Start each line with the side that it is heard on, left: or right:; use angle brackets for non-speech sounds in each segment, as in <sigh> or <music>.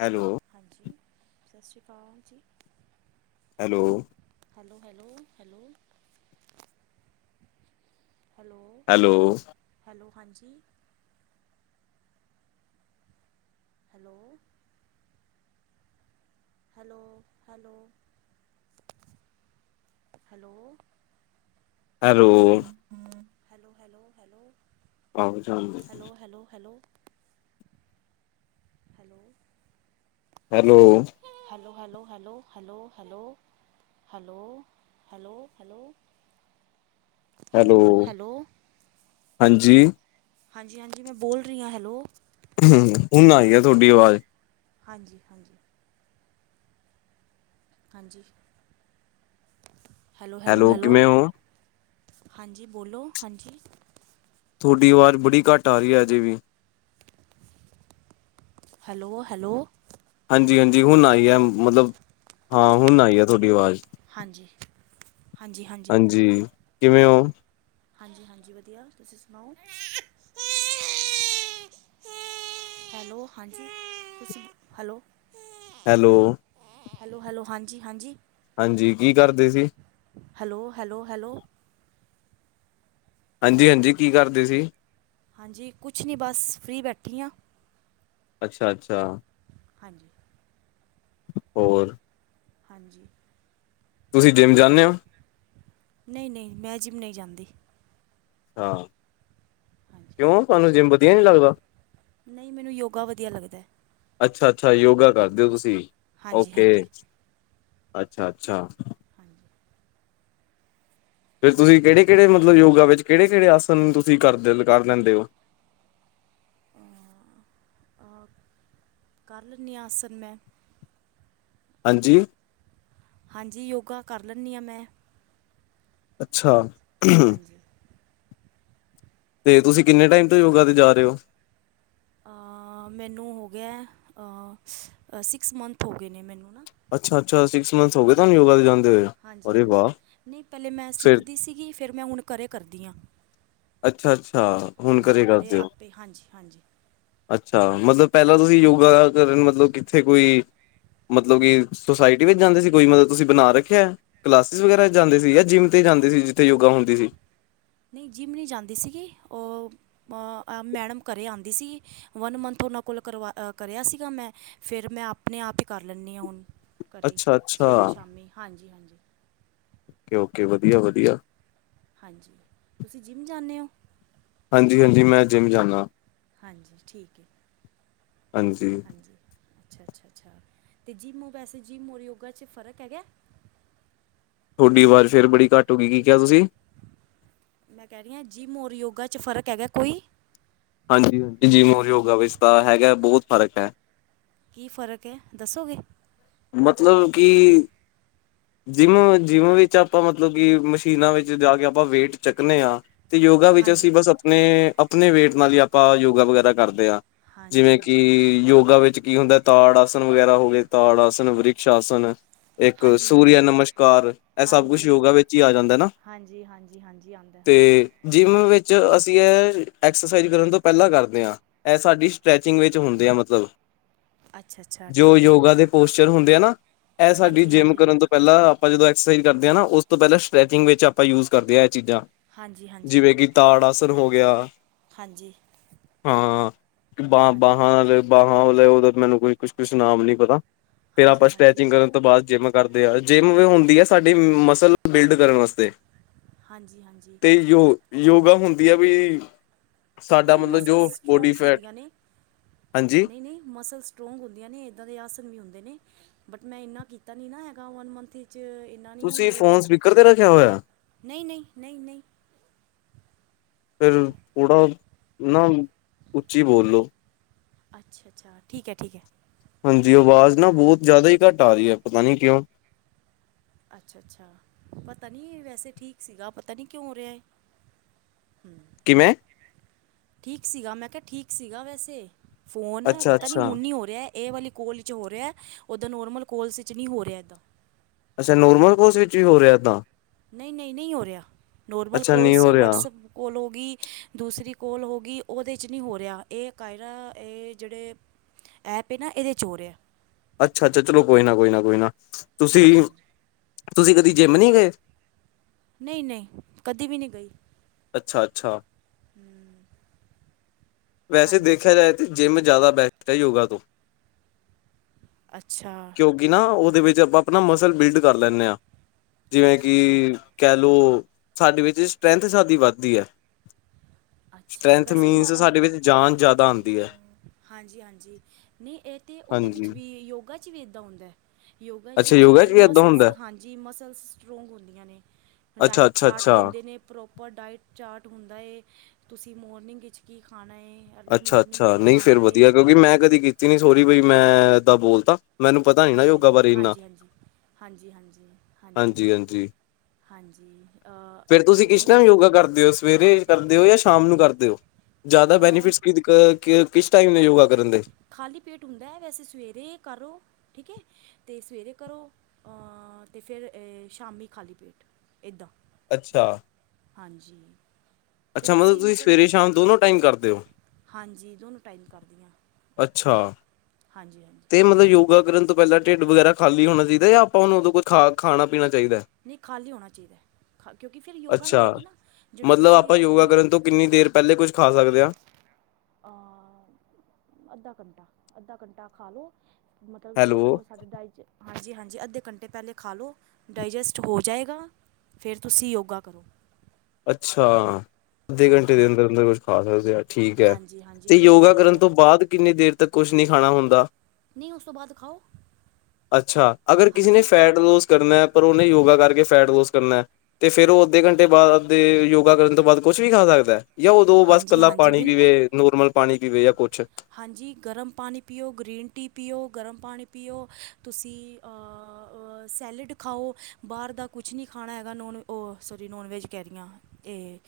left: Hello.
right: ਹਾਂਜੀ ਸਤਿ ਸ਼੍ਰੀ ਅਕਾਲ ਜੀ।
left: Hello.
right: Hello hello hello hello.
left: Hello.
right: Hello ਹਾਂਜੀ। ਹੈਲੋ। ਲੋ hello hello
left: hello
right: hello hello hello
left: ਆਹੋ ਜਾਂਦੇ
right: hello hello hello hello.
left: Hello
right: hello hello hello hello hello hello hello hello
left: hello
right: hello
left: ਹਾਂਜੀ।
right: ਹਾਂਜੀ ਹਾਂਜੀ ਮੈਂ ਬੋਲ ਰਹੀ ਹਾਂ ਹੈਲੋ।
left: ਹਮ ਹੁਣ ਆਈ ਆ ਤੁਹਾਡੀ ਆਵਾਜ਼
right: ਹਾਂਜੀ ਹਾਂਜੀ। ਹਾਂਜੀ।
left: Hello
right: hello hello hello.
left: ਕਿਵੇਂ ਹੋ
right: ਹਾਂਜੀ ਬੋਲੋ ਹਾਂਜੀ।
left: ਤੁਹਾਡੀ ਆਵਾਜ਼ ਬੜੀ ਘੱਟ ਆ ਰਹੀ ਹੈ। ਅਜੇ ਵੀ
right: ਹੈਲੋ-ਹੈਲੋ।
left: ਹਾਂਜੀ ਹਾਂਜੀ ਹੁਣ ਆਈ ਹੈ। ਮਤਲਬ ਹਾਂ ਹੁਣ ਆਈ ਹੈ ਤੁਹਾਡੀ ਆਵਾਜ਼। <unintelligible>
right: ਹਾਂਜੀ।
left: ਹਾਂਜੀ ਕਿਵੇਂ ਹੋ?
right: ਹਾਂਜੀ ਹਾਂਜੀ ਵਧੀਆ ਤੁਸੀਂ ਸੁਣਾਓ ਹੈਲੋ ਹਾਂਜੀ ਹੈਲੋ
left: ਹੈਲੋ।
right: ਹੈਲੋ ਹੈਲੋ ਹਾਂਜੀ ਹਾਂਜੀ
left: ਹਾਂਜੀ ਕੀ ਕਰਦੇ ਸੀ।
right: ਹੈਲੋ ਹੈਲੋ ਹੈਲੋ
left: ਹਾਂਜੀ ਹਾਂਜੀ ਕੀ ਕਰਦੇ ਸੀ।
right: ਹਾਂਜੀ ਕੁਛ ਨਹੀਂ ਬਸ ਫ੍ਰਰੀ ਬੈਠੀ ਹਾਂ।
left: ਅੱਛਾ ਅੱਛਾ।
right: ਹਾਂਜੀ
left: ਹੋਰ
right: ਹਾਂਜੀ
left: ਤੁਸੀਂ ਜਿੰਮ ਜਾਂਦੇ ਹੋ।
right: ਨਹੀਂ ਨਹੀਂ ਮੈਂ ਜਿਮ ਨਹੀਂ ਜਾਂਦੀ।
left: ਹਾਂ
right: ਹਾਂਜੀ
left: ਕਿਉ ਤੁਹਾਨੂੰ ਜਿਮ ਵਧੀਆ ਨੀ ਲੱਗਦਾ
right: ਨਹੀਂ ਮੈਨੂੰ ਯੋਗਾ ਵਧੀਆ ਲੱਗਦਾ।
left: ਅੱਛਾ ਅੱਛਾ ਯੋਗਾ ਕਰਦੇ ਓ ਤੁਸੀਂ
right: ਹਾਂਜੀ
left: ਓਕੇ
right: ਹਾਂਜੀ
left: ਅੱਛਾ ਅੱਛਾ।
right: ਹਾਂਜੀ।
left: ਫਿਰ ਤੁਸੀਂ ਕਿਹੜੇ ਕਿਹੜੇ ਮਤਲਬ ਯੋਗਾ ਵਿੱਚ ਕਿਹੜੇ ਕਿਹੜੇ ਆਸਨ ਤੁਸੀਂ ਕਰਦੇ ਕਰ ਲੈਂਦੇ ਹੋ।
right: ਕਰੱਲ ਨਹੀਂ ਆਸਨ ਮੈਂ
left: ਹਾਂਜੀ।
right: ਹਾਂਜੀ, ਯੋਗਾ ਕਰ ਲੈਂਦੀ ਹਾਂ ਮੈਂ।
left: ਅੱਛਾ।
right: ਹਾਂਜੀ।
left: ਤੇ ਤੁਸੀਂ ਕਿੰਨੇ ਟਾਈਮ ਤੋਂ ਯੋਗਾ ਤੇ ਜਾ ਰਹੇ ਹੋ?
right: ਮੈਨੂੰ ਹੋ ਗਿਆ ਸਿਕਸ ਮੰਥ ਹੋ ਗਏ ਨੇ ਮੈਨੂੰ ਨਾ
left: ਅੱਛਾ ਅੱਛਾ ਸਿਕਸ ਮੰਥ ਹੋ ਗਏ ਤਾਂ ਯੋਗਾ ਦੇ ਜਾਂਦੇ ਹੋਏ
right: ਹਾਂਜੀ
left: ਅਰੇ
right: ਹਾਂਜੀ
left: ਵਾਹ ਫਿਰ
right: ਫੇਰ ਮੈਂ ਹੁਣ ਘਰੇ ਕਰਦੀ ਹਾਂ।
left: ਅੱਛਾ- ਅੱਛਾ ਹੁਣ
right: ਹਾਂਜੀ
left: ਘਰੇ ਕਰਦੇ ਹੋ
right: ਆਪੇ ਹਾਂਜੀ ਹਾਂਜੀ
left: ਅੱਛਾ ਮਤਲਬ ਪਹਿਲਾਂ ਤੁਸੀ ਯੋਗਾ ਕਰਨ ਮਤਲਬ ਕਿੱਥੇ ਕੋਈ ਮਤਲਬ ਕਿ ਸੋਸਾਇਟੀ ਵਿੱਚ ਜਾਂਦੇ ਸੀ। ਕੋਈ ਮਤਲਬ ਤੁਸੀ ਬਣਾ ਰੱਖਿਆ ਕਲਾਸਿਸ ਵਗੈਰਾ ਜਾਂਦੇ ਸੀ। ਜਾਂ ਜਿੰਮ ਤੇ ਜਾਂਦੇ ਸੀ ਜਿੱਥੇ ਯੋਗਾ ਹੁੰਦੀ ਸੀ।
right: ਨਹੀ ਜਿਮ ਨਹੀਂ ਜਾਂਦੀ ਸੀਗੀ, ਉਹ ਮੈਡਮ ਘਰੇ ਆਉਂਦੀ ਸੀ, ਵਨ ਮੰਥ ਉਹਨਾਂ ਕੋਲ ਕਰਿਆ ਸੀਗਾ ਮੈਂ, ਫਿਰ ਮੈਂ ਆਪ ਆਪਣੇ ਆਪ ਹੀ ਕਰ ਲੈਂਨੀ ਹਾਂ, ਹੁਣ ਘਰੇ
left: ਅੱਛਾ-ਅੱਛਾ,
right: ਸਵੇਰੇ ਸ਼ਾਮੀ ਹਾਂਜੀ- ਹਾਂਜੀ
left: ਓਕੇ -ਓਕੇ, ਵਧੀਆ- ਵਧੀਆ
right: ਹਾਂਜੀ, ਤੁਸੀਂ ਜਿਮ ਜਾਂਨੇ ਹੋ?
left: ਹਾਂਜੀ- ਹਾਂਜੀ, ਮੈਂ ਜਿਮ ਜਾਂਨਾ,
right: ਹਾਂਜੀ ਠੀਕ ਹੈ
left: ਹਾਂਜੀ
right: ਅੱਛਾ- ਅੱਛਾ, ਅੱਛਾ ਅਤੇ ਜਿਮ ਵੈਸੇ ਜਿਮ ਔਰ ਯੋਗਾ ਚ, ਫ਼ਰਕ ਹੈਗਾ
left: ਤੁਹਾਡੀ ਆਵਾਜ਼ ਫੇਰ ਬੜੀ ਘੱਟ ਹੋ ਗਈ, ਕੀ ਕਿਹਾ ਤੁਸੀ?
right: ਮੈਂ ਕਹਿ ਰਹੀ ਹਾਂ, ਜਿਮ ਔਰ ਯੋਗਾ ਚ ਫ਼ਰਕ ਹੈਗਾ ਕੋਈ?
left: ਹਾਂਜੀ- ਹਾਂਜੀ, ਜਿਮ ਔਰ ਯੋਗਾ ਵਿਚ ਤਾਂ ਹੈਗਾ, ਬਹੁਤ ਫ਼ਰਕ ਹੈ।
right: ਕੀ ਫ਼ਰਕ ਹੈ ਦੱਸੋਗੇ?
left: ਮਤਲਬ ਕਿ ਜਿੰਮ- ਜਿੰਮ ਵਿੱਚ, ਆਪਾਂ ਮਤਲਬ ਕਿ ਮਸ਼ੀਨਾਂ ਵਿੱਚ ਜਾ ਕੇ ਆਪਾਂ ਵੇਟ ਚੱਕਨੇ ਹਾਂ। ਤੇ ਯੋਗਾ ਵਿੱਚ,
right: ਹਾਂਜੀ
left: ਅਸੀਂ ਬਸ ਆਪਣੇ- ਆਪਣੇ ਵੇਟ ਨਾਲ ਹੀ, ਆਪਾਂ ਯੋਗਾ ਵਗੈਰਾ ਕਰਦੇ ਹਾਂ। ਜਿਵੇਂ
right: ਹਾਂਜੀ
left: ਕਿ
right: ਹਾਂਜੀ
left: ਯੋਗਾ ਵਿੱਚ ਕੀ ਹੁੰਦਾ, ਤਾੜ ਆਸਣ ਵਗੈਰਾ ਹੋ ਗਏ, ਤਾੜ ਆਸਣ ਧਨੁ ਵ੍ਰਿਕਸ਼ ਆਸਣ। ਇੱਕ
right: ਹਾਂਜੀ
left: ਸੂਰਿਆ
right: ਹਾਂਜੀ
left: ਨਮਸਕਾਰ, ਇਹ ਸਭ ਕੁਛ ਯੋਗਾ
right: ਹਾਂਜੀ
left: ਵਿੱਚ ਹੀ ਆ ਜਾਂਦਾ ਨਾ।
right: ਹਾਂਜੀ ਹਾਂਜੀ ਹਾਂਜੀ ਆਉਂਦਾ
left: ਤੇ
right: ਹਾਂਜੀ
left: ਜਿਮ ਵਿੱਚ, ਅਸੀ ਇਹ ਐਕਸਰਸਾਈਜ਼ ਕਰਨ ਤੋਂ ਪਹਿਲਾਂ ਕਰਦੇ ਹਾਂ ਇਹ ਸਾਡੀ ਸਟਰੈਚਿੰਗ ਵਿੱਚ ਹੁੰਦੇ ਆ, ਮਤਲਬ
right: ਅੱਛਾ ਅੱਛਾ
left: ਜੋ
right: ਠੀਕ ਹੈ
left: ਯੋਗਾ ਦੇ ਪੋਸਚਰ ਹੁੰਦੇ ਆ ਨਾ, ਇਹ ਸਾਡੀ
right: ਹਾਂਜੀ
left: ਜਿੰਮ
right: ਹਾਂਜੀ
left: ਕਰਨ ਤੋਂ ਪਹਿਲਾਂ ਆਪਾਂ ਜਦੋਂ ਐਕਸਰਸਾਈਜ਼ ਕਰਦੇ ਹਾਂ, ਨਾ ਉਸ ਤੋਂ ਪਹਿਲਾਂ ਸਟੈਚਿੰਗ ਵਿੱਚ ਆਪਾਂ ਯੂਜ ਕਰਦੇ ਹਾਂ, ਇਹ ਚੀਜ਼ਾਂ
right: ਹਾਂਜੀ ਹਾਂਜੀ ਹਾਂਜੀ
left: ਜਿਵੇਂ ਕਿ, ਤਾੜ ਆਸਣ ਹੋ ਗਿਆ।
right: ਹਾਂਜੀ
left: ਹਾਂ, ਬ
right: ਹਾਂਜੀ
left: ਬਾਹਾਂ ਬਾਹਾਂ ਵਾਲਾ ਉਹਦਾ ਮੈਨੂੰ, ਕੋਈ ਕੁਛ- ਕੁਛ ਨਾਮ ਨੀ ਪਤਾ ਫਿਰ ਆਪਾਂ
right: ਹਾਂਜੀ
left: ਸਟ੍ਰੈਚਿੰਗ ਕਰਨ ਤੋਂ ਬਾਅਦ ਜਿਮ ਕਰਦੇ ਹਾਂ। ਜਿਮ ਹੁੰਦੀ ਹੈ, ਸਾਡੀ ਮਸਲ ਬਿਲਡ ਕਰਨ ਵਾਸਤੇ,
right: ਹਾਂਜੀ ਹਾਂਜੀ
left: ਤੇ ਯੋ, ਯੋਗਾ ਹੁੰਦੀ ਆ ਵੀ
right: ਇਹ
left: ਸਾਡਾ
right: ਵੀ
left: ਮਤਲਬ
right: ਮਸਲਸ
left: ਜੋ ਬੋਡੀ
right: ਸਟਰੋਂਗਸ
left: ਫੈਟ
right: ਹੁੰਦੀਆਂ ਨੇ,
left: ਹਾਂਜੀ
right: ਨਹੀ -ਨਹੀ ਮਸਲਸ ਸਟਰੋਂਗ ਹੁੰਦੀਆਂ ਨੇ, ਇਦਾਂ ਦੇ ਆਸਣ ਵੀ ਹੁੰਦੇ ਨੇ, ਬਟ ਮੈ ਇੰਨਾ ਕੀਤਾ ਨਹੀ ਨਾ ਹੈਗਾ ਵਨ ਮੰਥ ਵਿੱਚ ਇੰਨਾ ਨਹੀ,
left: ਤੁਸੀਂ
right: ਉਹ
left: ਫੋਨ ਸਪੀਕਰ ਤੇ ਰੱਖਿਆ ਹੋਇਆ
right: ਨਹੀ- ਨਹੀ, ਨਹੀ- ਨਹੀ
left: ਫਿਰ ਥੋੜ੍ਹਾ ਨਾ, ਉੱਚੀ ਬੋਲੋ
right: ਅੱਛਾ- ਅੱਛਾ, ਠੀਕ ਹੈ, ਠੀਕ ਹੈ।
left: ਹਾਂਜੀ, ਆਵਾਜ਼ ਨਾ
right: ਹਾਂਜੀ
left: ਬਹੁਤ ਜ਼ਿਆਦਾ ਹੀ ਘੱਟ ਆ ਰਹੀ ਹੈ, ਪਤਾ ਨੀ ਕਿਉਂ?
right: ਅੱਛਾ- ਅੱਛਾ, ਪਤਾ ਨਹੀ ਵੈਸੇ ਠੀਕ ਸੀਗਾ, ਪਤਾ ਨਹੀ ਕਿਉਂ ਹੋ ਰਿਹਾ ਹੈ। ਹਮ
left: ਕਿਵੇਂ?
right: ਠੀਕ ਸੀਗਾ, ਮੈਂ ਕਿਹਾ, ਠੀਕ ਸੀਗਾ, ਵੈਸੇ ਫੋਨ
left: ਅੱਛਾ
right: ਪਤਾ ਨੀ,
left: ਅੱਛਾ
right: ਹੁਣ ਨੀ ਹੋ ਰਿਹਾ ਇਹ ਵਾਲੀ ਕੋਲ ਚ ਹੋ ਰਿਹਾ, ਉਦਾਂ ਨੋਰਮਲ ਕੋਲਸ ਵਿੱਚ ਨਹੀ ਹੋ ਰਿਹਾ ਇੱਦਾਂ
left: ਅੱਛਾ, ਨੋਰਮਲ ਕਾਲਸ ਵਿੱਚ ਵੀ ਹੋ ਰਿਹਾ ਇੱਦਾਂ?
right: ਨਹੀ ਨਹੀ, ਨਹੀ ਹੋ ਰਿਹਾ ਨੋਰਮਲ
left: ਅੱਛਾ ਨਹੀਂ
right: ਕੋਲਸ,
left: ਹੋ ਰਿਹਾ
right: ਵਟਸਐਪ ਕੋਲ ਹੋ ਗਈ ਦੂਸਰੀ ਕੋਲ ਹੋ ਗਈ, ਉਹਦੇ 'ਚ ਨਹੀਂ ਹੋ ਰਿਹਾ, ਇਹ ਕਾਇਰਾ ਇਹ ਜਿਹੜੇ ਐਪ ਏ ਨਾ, ਇਹਦੇ'ਚ ਹੋ ਰਿਹਾ
left: ਅੱਛਾ- ਅੱਛਾ, ਚਲੋ ਕੋਈ ਨਾ, ਕੋਈ ਨਾ, ਕੋਈ ਨਾ ਤੁਸੀ
right: ਹਾਂਜੀ ਹਾਂਜੀ
left: ਤੁਸੀ ਕਦੀ ਜਿਮ ਨਹੀ ਗਏ?
right: ਨਹੀ ਨਹੀ, ਕਦੇ ਵੀ ਨਹੀ ਗਈ।
left: ਅੱਛਾ -ਅੱਛਾ।
right: ਹਮ
left: ਵੈਸੇ
right: ਹਾਂਜੀ
left: ਦੇਖਿਆ ਜਾਏ ਤਾਂ, ਜਿਮ ਜ਼ਿਆਦਾ ਬੈਸਟ ਹੈ, ਯੋਗਾ ਤੋਂ
right: ਅੱਛਾ-
left: ਕਿਉਂਕਿ ਨਾ, ਉਹਦੇ ਵਿੱਚ ਆਪਾਂ ਆਪਣਾ ਮਸਲ ਬਿਲਡ ਕਰ ਲੈਂਦੇ ਹਾਂ, ਜਿਵੇਂ
right: ਅੱਛਾ ਅੱਛਾ
left: ਕਿ ਕਹਿ ਲਓ, ਸਾਡੇ ਵਿੱਚ ਸਟਰੈੰਥ ਸਾਡੀ ਵੱਧਦੀ ਹੈ।
right: ਅੱਛਾ।
left: ਸਟਰੈਂਥ
right: ਵੈਸੇ ਮ
left: ਮੀਨਸ
right: ਅ
left: ਸਾਡੇ ਵਿੱਚ ਜਾਨ ਜ਼ਿਆਦਾ ਆਉਂਦੀ ਹੈ
right: ਹਾਂਜੀ-ਹਾਂਜੀ, ਨੀ ਏ ਤੇ ਓਦੇ ਵਿੱਚ
left: ਹਾਂਜੀ
right: ਵੀ ਯੋਗਾ ਵੀ ਏਦਾਂ ਹੁੰਦਾ ਐ। ਯੋਗਾ ਵਿਚ
left: ਅੱਛਾ ਯੋਗਾ ਚ
right: ਵੀ
left: ਏਦਾਂ
right: ਮਸਲਸ,
left: ਹੁੰਦਾ
right: ਹਾਂਜੀ, ਮਸਲਸ ਸਟਰੋਂਗ ਹੁੰਦੀਆਂ ਨੇ।
left: ਅੱਛਾ
right: ਡਾਇਟ
left: ਅੱਛਾ
right: ਚਾਟ
left: ਅੱਛਾ
right: ਦਿੰਦੇ ਨੇ। ਪ੍ਰੋਪਰ ਡਾਇਟ ਚਾਰਟ ਹੁੰਦਾ ਏ, ਤੁਸੀ ਮੋਰਨਿੰਗ ਵਿਚ ਕੀ ਖਾਣਾ ਏ। ਅਰਲੀ ਮੋਰਨਿੰਗ
left: ਅੱਛਾ-ਅੱਛਾ,
right: ਕੀ
left: ਨਈ ਫੇਰ
right: ਖਾਣਾ
left: ਵਧੀਆ,
right: ਏ
left: ਕਿਉਂਕਿ ''ਮੈਂ ਕਦੀ ਕੀਤੀ ਨੀ, ਸੋਰੀ
right: ਹਾਂਜੀ
left: ਬਈ ਮੈਂ ਐਦਾਂ ਬੋਲ ਤਾ।
right: ਹਾਂਜੀ, ਹਾਂਜੀ, ਹਾਂਜੀ, ਹਾਂਜੀ, ਹਾਂਜੀ, ਹਾਂਜੀ, ਹਾਂਜੀ। ਹਾਂਜੀ
left: ਫੇਰ ਤੁਸੀ
right: ਅਰਲੀ
left: ਕਿਸ ਟੈਮ ਯੋਗਾ ਕਰਦੇ ਓ, ਸਵੇਰੇ ਕਰਦੇ ਓ, ਯਾ ਸ਼ਾਮ ਨੂੰ ਕਰਦੇ ਓ? ਜਾਦਾ
right: ਮੋਰਨਿੰਗ
left: ਬੈਨੀਫਿਟਸ ਕਿਦ, ਕ ਕ ਕਿਸ ਟਾਈਮ ਨੇ ਯੋਗਾ ਕਰਨ ਦੇ?
right: ਖਾਲੀ ਪੇਟ ਹੁੰਦਾ ਹੈ, ਵੈਸੇ ਸਵੇਰੇ ਕਰੋ, ਠੀਕ ਹੈ। ਤੇ, ਸਵੇਰੇ ਕਰੋ ਆਂ, ਤੇ ਫੇਰ ਸ਼ਾਮੀ ਖਾਲੀ ਪੇਟ, ਏਦਾਂ।
left: ਅੱਛਾ!
right: ਹਾਂਜੀ। ਤੇ
left: ਅੱਛਾ, ਮਤਲਬ
right: ਤੁਸੀਂ
left: ਤੁਸੀ ਸਵੇਰੇ-ਸ਼ਾਮ ਦੋਨੋਂ ਟਾਈਮ ਕਰਦੇ ਓ?
right: ਹਾਂਜੀ। ਦੋਨੋ ਟਾਈਮ ਕਰਦੀ ਆ,
left: ਅੱਛਾ
right: ਹਾਂਜੀ-ਹਾਂਜੀ।
left: ਤੇ ਮਤਲਬ ਯੋਗਾ ਕਰਨ ਪਹਿਲਾ ਢਿੱਡ ਵਗੈਰਾ ਖਾਲੀ ਹੋਣਾ ਚਾਹੀਦਾ? ਯਾ, ਆਪਾਂ ਉਹਨੂੰ ਉਦੌ ਕੋ, ਖਾਣਾ- ਪੀਣਾ ਚਾਹੀ
right: ਨਈ ਖਾਲੀ ਹੋਣਾ ਚਾਹੀਦ ਐ। ਖਾ, ਕਿਉਂਕਿ ਫੇਰ ਯੋਗਾ ਨਈ
left: ਅੱਛਾ
right: ਹੋਏਗੀ ਨਾ, ਜੇਹੜੀ
left: ਮਤਲਬ
right: ਤੁਸੀ
left: ਆਪਾਂ
right: ਆ
left: ਯੋਗਾ ਕਰਨ ਤੋ, ਕਿੰਨੀ ਦੇਰ ਪਹਿਲੇ ਕੁੱਝ ਖਾ ਸਕਦੇ ਹਾਂ?
right: ਆ, ਅੱਧਾ ਘੰਟਾ, ਅੱਧਾ ਘੰਟਾ ਖਾ ਲਓ ਮਤਲਬ ਜੋ,
left: ਹੈਲੋ
right: ਓ ਸਾਡਾ ਡਾਇ'ਚ ਹਾਂਜੀ- ਹਾਂਜੀ। ਅੱਧੇ ਘੰਟੇ ਪਹਿਲੇ ਖਾ ਲਉ ਡਾਇਜੈਸਟ ਹੋ ਜਾਏਗਾ। ਫੇਰ, ਤੁਸੀ ਯੋਗਾ ਕਰੋ।
left: ਅੱਛਾ! ਅੱਧੇ ਘੰਟੇ
right: ਹਾਂਜੀ
left: ਦੇ ਅੰਦਰ-
right: ਹਾਂਜੀ
left: ਅੰਦਰ ਕੁਛ ਖਾ ਸਕਦੇ ਆ, ਠੀਕ ਐ।
right: ਹਾਂਜੀ ਹਾਂਜੀ
left: ਤੇ,
right: ਕਿਉਂਕਿ
left: ਯੋਗਾ
right: ਫਿਰ
left: ਕਰਨ
right: ਉਹ
left: ਤੋ ਬਾਅਦ, ਕਿੰਨੀ ਦੇਰ ਤੱਕ ਕੁਛ ਨੀ ਖਾਣਾ ਹੁੰਦਾ?
right: ਨਈ ਓਸ ਤੋ ਬਾਦ
left: ਅੱਛਾ, ਅਗਰ ਕਿਸੀ ਨੇ
right: ਹਾਂਜੀ
left: ਫੈਟ ਲੋਸ ਕਰਨਾ ਐ, ਪਰ ਓਨੇ ਯੋਗਾ ਕਰਕੇ ਫੈਟ ਲੋਸ ਕਰਨਾ ਐ, ਤੇ ਫਿਰ ਓ, ਅੱਧੇ ਘੰਟੇ ਬਾਦ ਯੋਗਾ ਕਰਨ ਤੋਂ ਬਾਅਦ ਕੋਛ ਵੀ ਖਾ ਸਕਦਾ ਐ? ਯਾ ਔਦੋਂ ਬਸ
right: ਹਾਂਜੀ
left: ਕੱਲਾ
right: ਹਾਂਜੀ
left: ਪਾਣੀ
right: ਬਿਲਕੁਲ
left: ਪੀਵੇ। ਨੋਰਮਲ ਪਾਣੀ ਪੀਵੇ ਯਾ ਕੁਛ।
right: ਹਾਂਜੀ, ਗਰਮ ਪਾਣੀ ਪੀਓ, ਗ੍ਰੀਨ ਟੀ ਪੀਓ, ਗਰਮ ਪਾਣੀ ਪੀਓ ਤੁਸੀ ਆ ਸੈਲਡ ਖਾਓ ਬਾਰ ਦਾ ਕੁਛ ਨੀ ਖਾਣਾ ਹੈਗਾ, ਨੋਨ ਓ, ਸੌਰੀ ਨੋਨਵੇਜ ਕਹਿ ਰਹੀਆਂ। ਏ,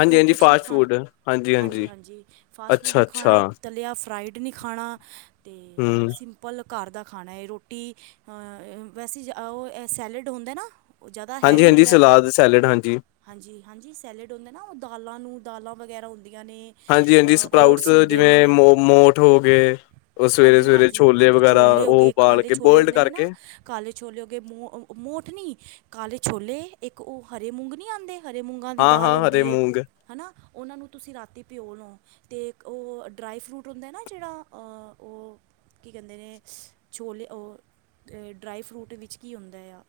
left: ਹਾਂਜੀ ਹਾਂਜੀ
right: ਕੁਛ ਨੀ
left: ਫਾਸਟ
right: ਖਾਣਾ।
left: ਫੂਡ ਹਾਂਜੀ ਹਾਂਜੀ
right: ਹਾਂਜੀ-ਹਾਂਜੀ ਫਾਸਟ ਫੂਡ
left: ਅੱਛਾ
right: ਦੀ
left: ਅੱਛਾ
right: ਖਾਣਾ ਤਲਿਯਾ ਫ੍ਰਾਈਡ ਨੀ ਖਾਣਾ, ਤੇ
left: ਹਮ
right: ਸਿੰਪਲ ਘਰ ਦਾ ਖਾਣਾ ਏ, ਰੋਟੀ ਅ, ਵੈਸੇ, ਓ ਸੈਲਡ ਹੁੰਦਾ ਐਨਾ ਓ ਜਾਦਾ
left: ਹਾਂਜੀ
right: ਹੈਵੀ
left: ਹਾਂਜੀ
right: ਹੁੰਦਾ ਐ।
left: ਸਲਾਦ ਸੈਲਡ ਹਾਂਜੀ
right: ਹਾਂਜੀ- ਹਾਂਜੀ ਸੈਲਡ ਹੁੰਦੇ ਨਾ, ਓ ਦਾਲਾਂ ਨੂੰ, ਦਾਲਾਂ ਵਗੈਰਾ ਹੁੰਦੀਆਂ ਨੇ।
left: ਹਾਂਜੀ-ਹਾਂਜੀ ਸਪਰਾਊਟਸ
right: ਓਟਸ ਹੁੰਦੇ
left: ਜਿਵੇਂ
right: ਨੇ
left: ਮੋ, ਮੋਠ ਹੋ ਗਏ। ਓ
right: ਹਾਂਜੀ
left: ਸਵੇਰੇ-ਸਵੇਰੇ
right: ਹਾਂਜੀ
left: ਛੋਲੇ
right: ਹਾਂਜੀ
left: ਵਗੈਰਾ,
right: ਛੋਲੇ ਹੋ
left: ਓ
right: ਗਏ
left: ਉਬਾਲ
right: ਕਾਲੇ
left: ਕੇ,
right: ਛੋਲੇ
left: ਪੋਲਡ
right: ਹੁੰਦੇ ਨੇ ਨਾ
left: ਕਰਕੇ।
right: ਕਾਲੇ ਛੋਲੇ ਹੋਗੇ ਮ ਮੋਠ ਨੀ, ਕਾਲੇ ਛੋਲੇ, ਏਕ ਓਹ, ਹਰੇ ਮੂੰਗ ਨੀ ਆਂਦੇ। ਹਰੇ ਮੂੰਗਾਂ ਦੀ
left: ਹਾਂ-ਹਾਂ
right: ਦਾਲ
left: ਹਰੇ
right: ਹੁੰਦੀ ਏ,
left: ਮੂੰਗ
right: ਹਨਾ। ਓਨਾਂ ਨੂੰ ਤੁਸੀ ਰਾਤੀ ਭਿਓ ਲੋ, ਤੇ ਓ ਡਰਾਈ ਫਰੂਟ ਹੁੰਦੈ ਨਾ ਜੇੜਾ ਅ ਓ ਕੀ ਕਹਿੰਦੇ ਨੇ ਛੋਲੇ ਓ ਡਰਾਈ ਫਰੂਟ ਵਿੱਚ ਕੀ ਹੁੰਦਾ ਐ ਆ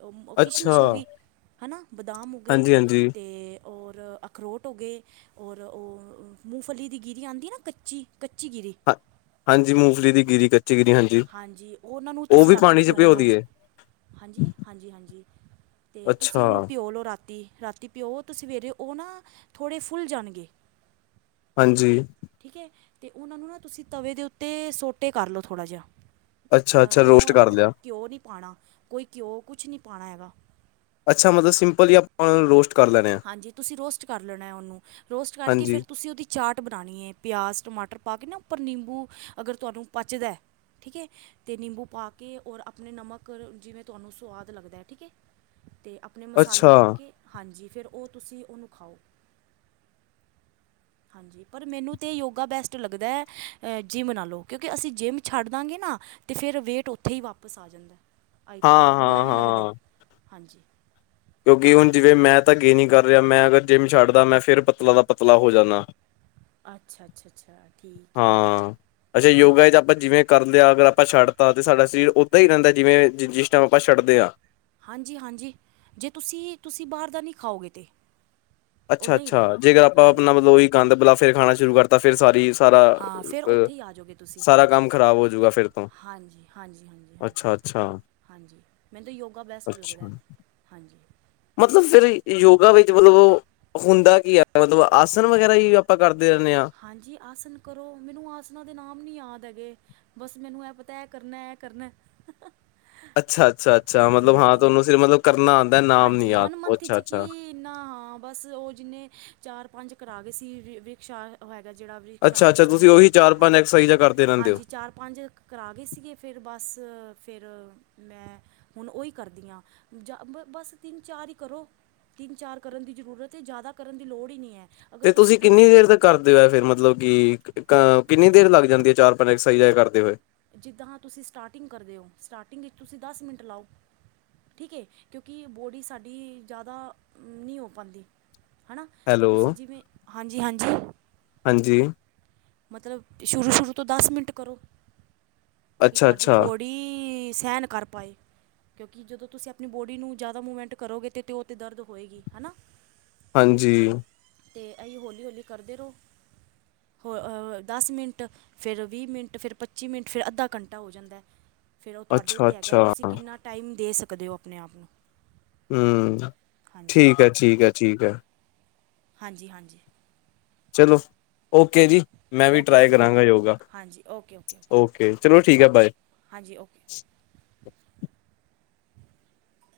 right: ਓ‌,
left: ਅੱਛਾ।
right: ਕਿਸ਼ਮਿਸ਼ ਹੋਗੀ ਹਨਾ, ਬਦਾਮ ਹੋਗੇ
left: ਹਾਂਜੀ-ਹਾਂਜੀ
right: ਤੇ ਔਰ ਅਖਰੋਟ ਹੋਗੇ, ਔਰ ਓ, ਮੁੂੰਫ ਫਲੀ ਦੀ ਗਿਰੀ ਆਂਦੀ ਆ ਨਾ ਕੱਚੀ, ਕੱਚੀ-ਗਿਰੀ।
left: ਹਾਂਜੀ, ਮੂੰਫਲੀ ਦੀ ਗਿਰੀ, ਕੱਚੀ ਗਿਰੀ ਹਾਂ
right: ਹਾਂਜੀ। ਓਹਨਾਂ ਨੂੰ ਤੁਸੀ ਰਾਤੀ ਭਿਓਂ ਲੋ।
left: ਦੀਏ
right: ਹਾਂਜੀ! ਹਾਂਜੀ-ਹਾਂਜੀ ਤੇ, ਤੁਸੀ
left: ਅੱਛਾ
right: ਓਨੂੰ ਭਿਂਓ ਲਓ ਰਾਤੀ ਰਾ ਤੇ ਭਿਓ ਤੁਸੀਂ ਉਹ, ਸਵੇਰੇ ਉਹ ਨਾ, ਥੋੜ੍ਹੇ ਫੁੱਲ ਜਾਣਗੇ।
left: ਹਾਂਜੀ।
right: ਠੀਕ ਹੈ? ਤੇ ਉਹਨਾਂ ਨੂੰ ਨਾ ਤੁਸੀਂ ਤਵੇ ਦੇ ਉੱਤੇ ਸੋਟੇ ਕਰ ਲਉ ਥੋੜ੍ਹਾ ਜਿਹਾ। ਅਹ
left: ਅੱਛਾ-ਅੱਛਾ
right: ਨੋ
left: ਰੋਸਟ ਕਰ ਲਿਆ
right: ਘਿਓ ਨਹੀਂ ਪਾਉਣਾ, ਕੋਈ ਘਿਓ ਕੁਛ ਨਹੀਂ ਪਾਉਣਾ ਹੈਗਾ।
left: ਅੱਛਾ ਮਤਲਬ ਸਿੰਪਲ ਈ ਆ ਉਹਨਾਂ ਨੂੰ ਰੋਸੂਟ ਕਰ ਲੈ।
right: ਹਾਂਜੀ ਤੁਸੀਂ ਰੋਸਟ ਕਰ ਲੈਣਾ ਉਹਨੂੰ। ਰੋਸਟ ਕਰਕੇ
left: ਹਾਂਜੀ
right: ਫਿਰ ਤੁਸੀਂ ਉਹਦੀ ਚਾਟ ਬਣਾਉਣੀ ਹੈ, ਪਿਆਜ਼, ਟਮਾਟਰ ਪਾ ਕੇ ਨਾ ਉੱਪਰ ਨਿੰਬੂ ਅਗਰ ਤੁਹਾਨੂੰ ਪਚਦੈ ਠੀਕ ਏ, ਤੇ ਨਿੰਬੂ ਪਾ ਕੇ ਓਰ ਆਪਨੇ ਨਮਕ ਅਰ ਜਿਵੇਂ ਤੁਹਾਨੂੰ ਸਵਾਦ ਲੱਗਦੈ ਠੀਕ ਏ। ਤੇ ਆਪਨੇ ਮਸਾਲੇ
left: ਅੱਛਾ
right: ਪਾ ਕੇ, ਹਾਂਜੀ ਫੇਰ ਓ ਤੁਸੀਂ ਓਨੂ ਖਾਓ। ਹਾਂਜੀ, ਪਰ ਮੈਨੂੰ ਤੇ ਯੋਗਾ ਬੈਸਟ ਲੱਗਦੈ ਅ ਜਿੰਮ ਨਾਲੋ ਕੇਓਕੇ ਅਸੀਂ ਜਿੰਮ ਛੱਡ ਦਾਂਗੇ ਨਾ ਤੇ ਫੇਰ ਵੇਟ ਓਥੇ ਈ ਵਾਪਸ ਆ ਜਾਂਦੈ, ਆਈ ਥਿਂਕ ਮੈਨੂ ਐਵੇਂ ਲੱਗਦੈ
left: ਹਾਂ-ਹਾਂ-ਹਾਂ
right: ਹਾਂਜੀ।
left: ਕੇਓਕਿ ਹੁਨ ਜਿਵੇਂ ਮੈਂ ਤਾਂ ਗੇਨ ਈ ਕਾਰ ਰੇਆ ਮੈਂ ਅਗਰ ਜਿੰਮ ਛਾੱਡਦਾ ਮੈਂ ਫੇਰ ਪਤਲਾ ਦਾ ਪਤਲਾ ਹੋ ਜਾਨਾਂ।
right: ਅੱਛਾ-ਅੱਛਾ ਅੱਛਾ ਠੀਕ ਏ, ਅੱਛਾ-ਅੱਛਾ।
left: ਕਰਲੇਯਾ ਅਗਰ ਆਪਾਂ ਛੱਡ ਤਾ ਤੇ ਸਾਡਾ ਸਰੀਰ ਓਦਾਂ ਈ ਰੈਂਦੈ ਜਿਵੇਂ, ਜਿਸ ਟਾਈਮ ਆਪਾਂ ਸ਼ਡਦੇ ਆਂ।
right: ਹਾਂਜੀ-ਹਾਂਜੀ, ਜੇ ਤੁਸੀ ਤੁਸੀ ਬਾਰ ਦਾ ਨੀ ਖਾਓਗੇ ਤੇ।
left: ਅੱਛਾ-ਅੱਛਾ, ਜੇਕਰ ਆਪਾਂ
right: ਹਾਂਜੀ
left: ਅਪਨਾ ਮਤਲਬ ਓਈ ਗਾੰਦ ਬਲਾ ਫੇਰ ਖਾਣਾ ਸ਼ੁਰੂ ਕਰਤਾ ਫੇਰ ਸਾਰੀ ਸਾਰਾ
right: ਹਾਂ ਫਿਰ
left: ਅ,
right: ਉੱਥੇ ਹੀ ਆ ਜਾਓਗੇ ਤੁਸੀਂ
left: ਸਾਰਾ
right: ਹਾਂਜੀ
left: ਕਾੰਮ ਖ਼ਰਾਬ ਹੋਜੂਗਾ ਫੇਰ ਤੋਂ
right: ਹਾਂਜੀ ਹਾਂਜੀ ਹਾਂਜੀ ਹਾਂਜੀ ਹਾਂਜੀ
left: ਅੱਛਾ। ਅੱਛਾ।
right: ਹਾਂਜੀ, ਮੈਨ ਤੇ ਯੋਗਾ ਬੈਸਟ ਲੱਗਦੈ
left: ਅੱਛਾ
right: ਹਾਂਜੀ।
left: ਮਤਲਬ ਫੇਰ ਯੋਗਾ ਵਿੱਚ ਮਲਬ ਓ ਹੁੰਦਾ ਕੀ ਐ, ਮਤਲਬ ਆਸਨ ਵਗੈਰਾ ਈ ਆਪਾਂ ਕਰਦੇ ਰੈਨੇ ਆਂ।
right: ਹਾਂਜੀ, ਆਸਨ ਕਰੋ ਮਿਨੂੰ ਆਸਨਾਂ ਦੇ ਨਾਮ ਨੀ ਯਾਦ ਹੈਗੇ। ਬਸ ਮੈਨੂੰ ਐ ਪਤੈ, ਐ ਕਰਨੈ ਐ ਕਰਨੈ।
left: ਅੱਛਾ- ਅੱਛਾ- ਅੱਛਾ ਮਤਲਬ ਹਾਂ ਤਾਂ ਤੁਹਾਨੂੰ ਫਿਰ ਮਤਲਬ ਕਰਨਾ। ਆਉਂਦਾ ਨਾਮ ਨੀ
right: ਹਾਂਜੀ
left: ਯਾਦ
right: ਵਨ ਮੰਥ
left: ਅੱਛਾ
right: 'ਚ
left: ਅੱਛਾ
right: ਕੀ ਨਾ ਬਸ ਉਹ ਜਿੰਨੇ ਚਾਰ ਪੰਜ ਕਰਾ ਗਏ ਸੀ ਰਿ ਰਿਕਸ਼ਾ ਉਹ ਹੈਗਾ ਜਿਹੜਾ
left: ਅੱਛਾ ਅੱਛਾ
right: ਵੀਚਾਰਸਨ
left: ਤੁਸੀਂ ਉਹੀ ਚਾਰ ਪੰਜ ਐਕਸਰਸਾਈਜ਼ਾਂ ਕਰਦੇ ਰਹਿੰਦੇ ਹੋ
right: ਹਾਂਜੀ-ਹਾਂਜੀ ਚਾਰ ਪੰਜ ਕਰਾ ਗਏ ਸੀਗੇ ਫਿਰ ਬਸ ਫਿਰ ਮੈਂ ਹੁਣ ਹੀ ਕਰਦੀਆਂ ਜਬ ਬਸ ਤਿੰਨ ਚਾਰ ਹੀ ਕਰੋ ਤਿੰਨ ਚਾਰ ਕਰਨ ਦੀ ਜ਼ਰੂਰਤ ਹੈ ਜ਼ਿਆਦਾ ਕਰਨ ਦੀ ਲੋੜ ਹੀ ਨਹੀਂ ਹੈ। ਅਗਰ
left: ਤੇ ਤੁਸੀਂ
right: ਇੱਕ
left: ਕਿੰਨੀ ਦੇਰ ਤੱਕ ਕਰਦੇ ਹੋ ਫਿਰ ਮਤਲਬ ਕਿ ਅ ਕਿੰਨੀ
right: ਹਾਂ
left: ਦੇਰ ਲੱਗ ਜਾਂਦੀ ਹੈ ਚਾਰ ਆਪਣੀ ਐਕਸਰਸਾਈਜ਼ ਕਰਦੇ ਹੋਏ।
right: ਜਿੱਦਾਂ ਹਾਂ ਤੁਸੀਂ ਸਟਾਰਟਿੰਗ ਕਰਦੇ ਹੋ ਸਟਾਰਟਿੰਗ ਵਿੱਚ ਤੁਸੀਂ ਦਸ ਮਿੰਟ ਲਾਓ। ਠੀਕ ਹੈ ਕਿਉਂਕਿ ਬੋਡੀ ਸਾਡੀ ਜ਼ਿਆਦਾ ਨਹੀਂ ਹੋ ਪਾਂਦੀ। ਹਨਾ ਤੇ
left: ਹੈਲੋ
right: ਤੁਸੀਂ ਜਿਵੇਂ ਹਾਂਜੀ-ਹਾਂਜੀ।
left: ਹਾਂਜੀ।
right: ਮਤਲਬ ਸ਼ੁਰੂ-ਸ਼ੁਰੂ ਤੋਂ ਦਸ ਮਿੰਟ ਕਰੋ। ਕਿ
left: ਅੱਛਾ
right: ਤੁਹਾਡੀ
left: ਅੱਛਾ
right: ਬੋਡੀ ਸਹਿਣ ਕਰ ਪਾਏ। ਕਿਉਂਕਿ ਜਦੋਂ ਤੁਸੀਂ ਆਪਣੀ ਬੋਡੀ ਨੂੰ ਜ਼ਿਆਦਾ ਮੂਵਮੈਂਟ ਕਰੋਗੇ ਤੇ ਉਹ ਤੇ ਦਰਦ ਹੋਏਗੀ ਹਨਾ।
left: ਹਾਂਜੀ।
right: ਤੇ ਇਹ ਹੌਲੀ-ਹੌਲੀ ਕਰਦੇ ਰਹੋ। ਹੋਰ ਅਹ ਦਸ ਮਿੰਟ, ਫਿਰ ਵੀਹ ਮਿੰਟ, ਫਿਰ ਪੱਚੀ ਮਿੰਟ, ਫਿਰ ਅੱਧਾ ਘੰਟਾ ਹੋ ਜਾਂਦਾ ਹੈ। ਫਿਰ ਉਹ ਤੁਹਾਡੇ
left: ਅੱਛਾ
right: ਉੱਤੇ ਹੈਗਾ
left: ਅੱਛਾ
right: ਤੁਸੀਂ ਕਿੰਨਾ ਟਾਈਮ ਦੇ ਸਕਦੇ ਹੋ ਆਪਣੇ ਆਪ ਨੂੰ
left: ਹੂੰ
right: ਹਾਂਜੀ
left: ਠੀਕ ਹੈ-ਠੀਕ ਹੈ-ਠੀਕ ਹੈ।
right: ਹਾਂਜੀ-ਹਾਂਜੀ।
left: ਚਲੋ ਓਕੇ ਜੀ ਮੈਂ ਵੀ
right: ਓਕੇ
left: ਟਰਾਈ
right: ਓਕੇ
left: ਕਰਾਂਗਾ ਯੋਗਾ
right: ਹਾਂਜੀ ਓਕੇ ਓਕੇ
left: ਓਕ ਓਕੇ ਚਲੋ ਠੀਕ ਆ ਬਾਏ।
right: ਹਾਂਜੀ ਓਕੇ।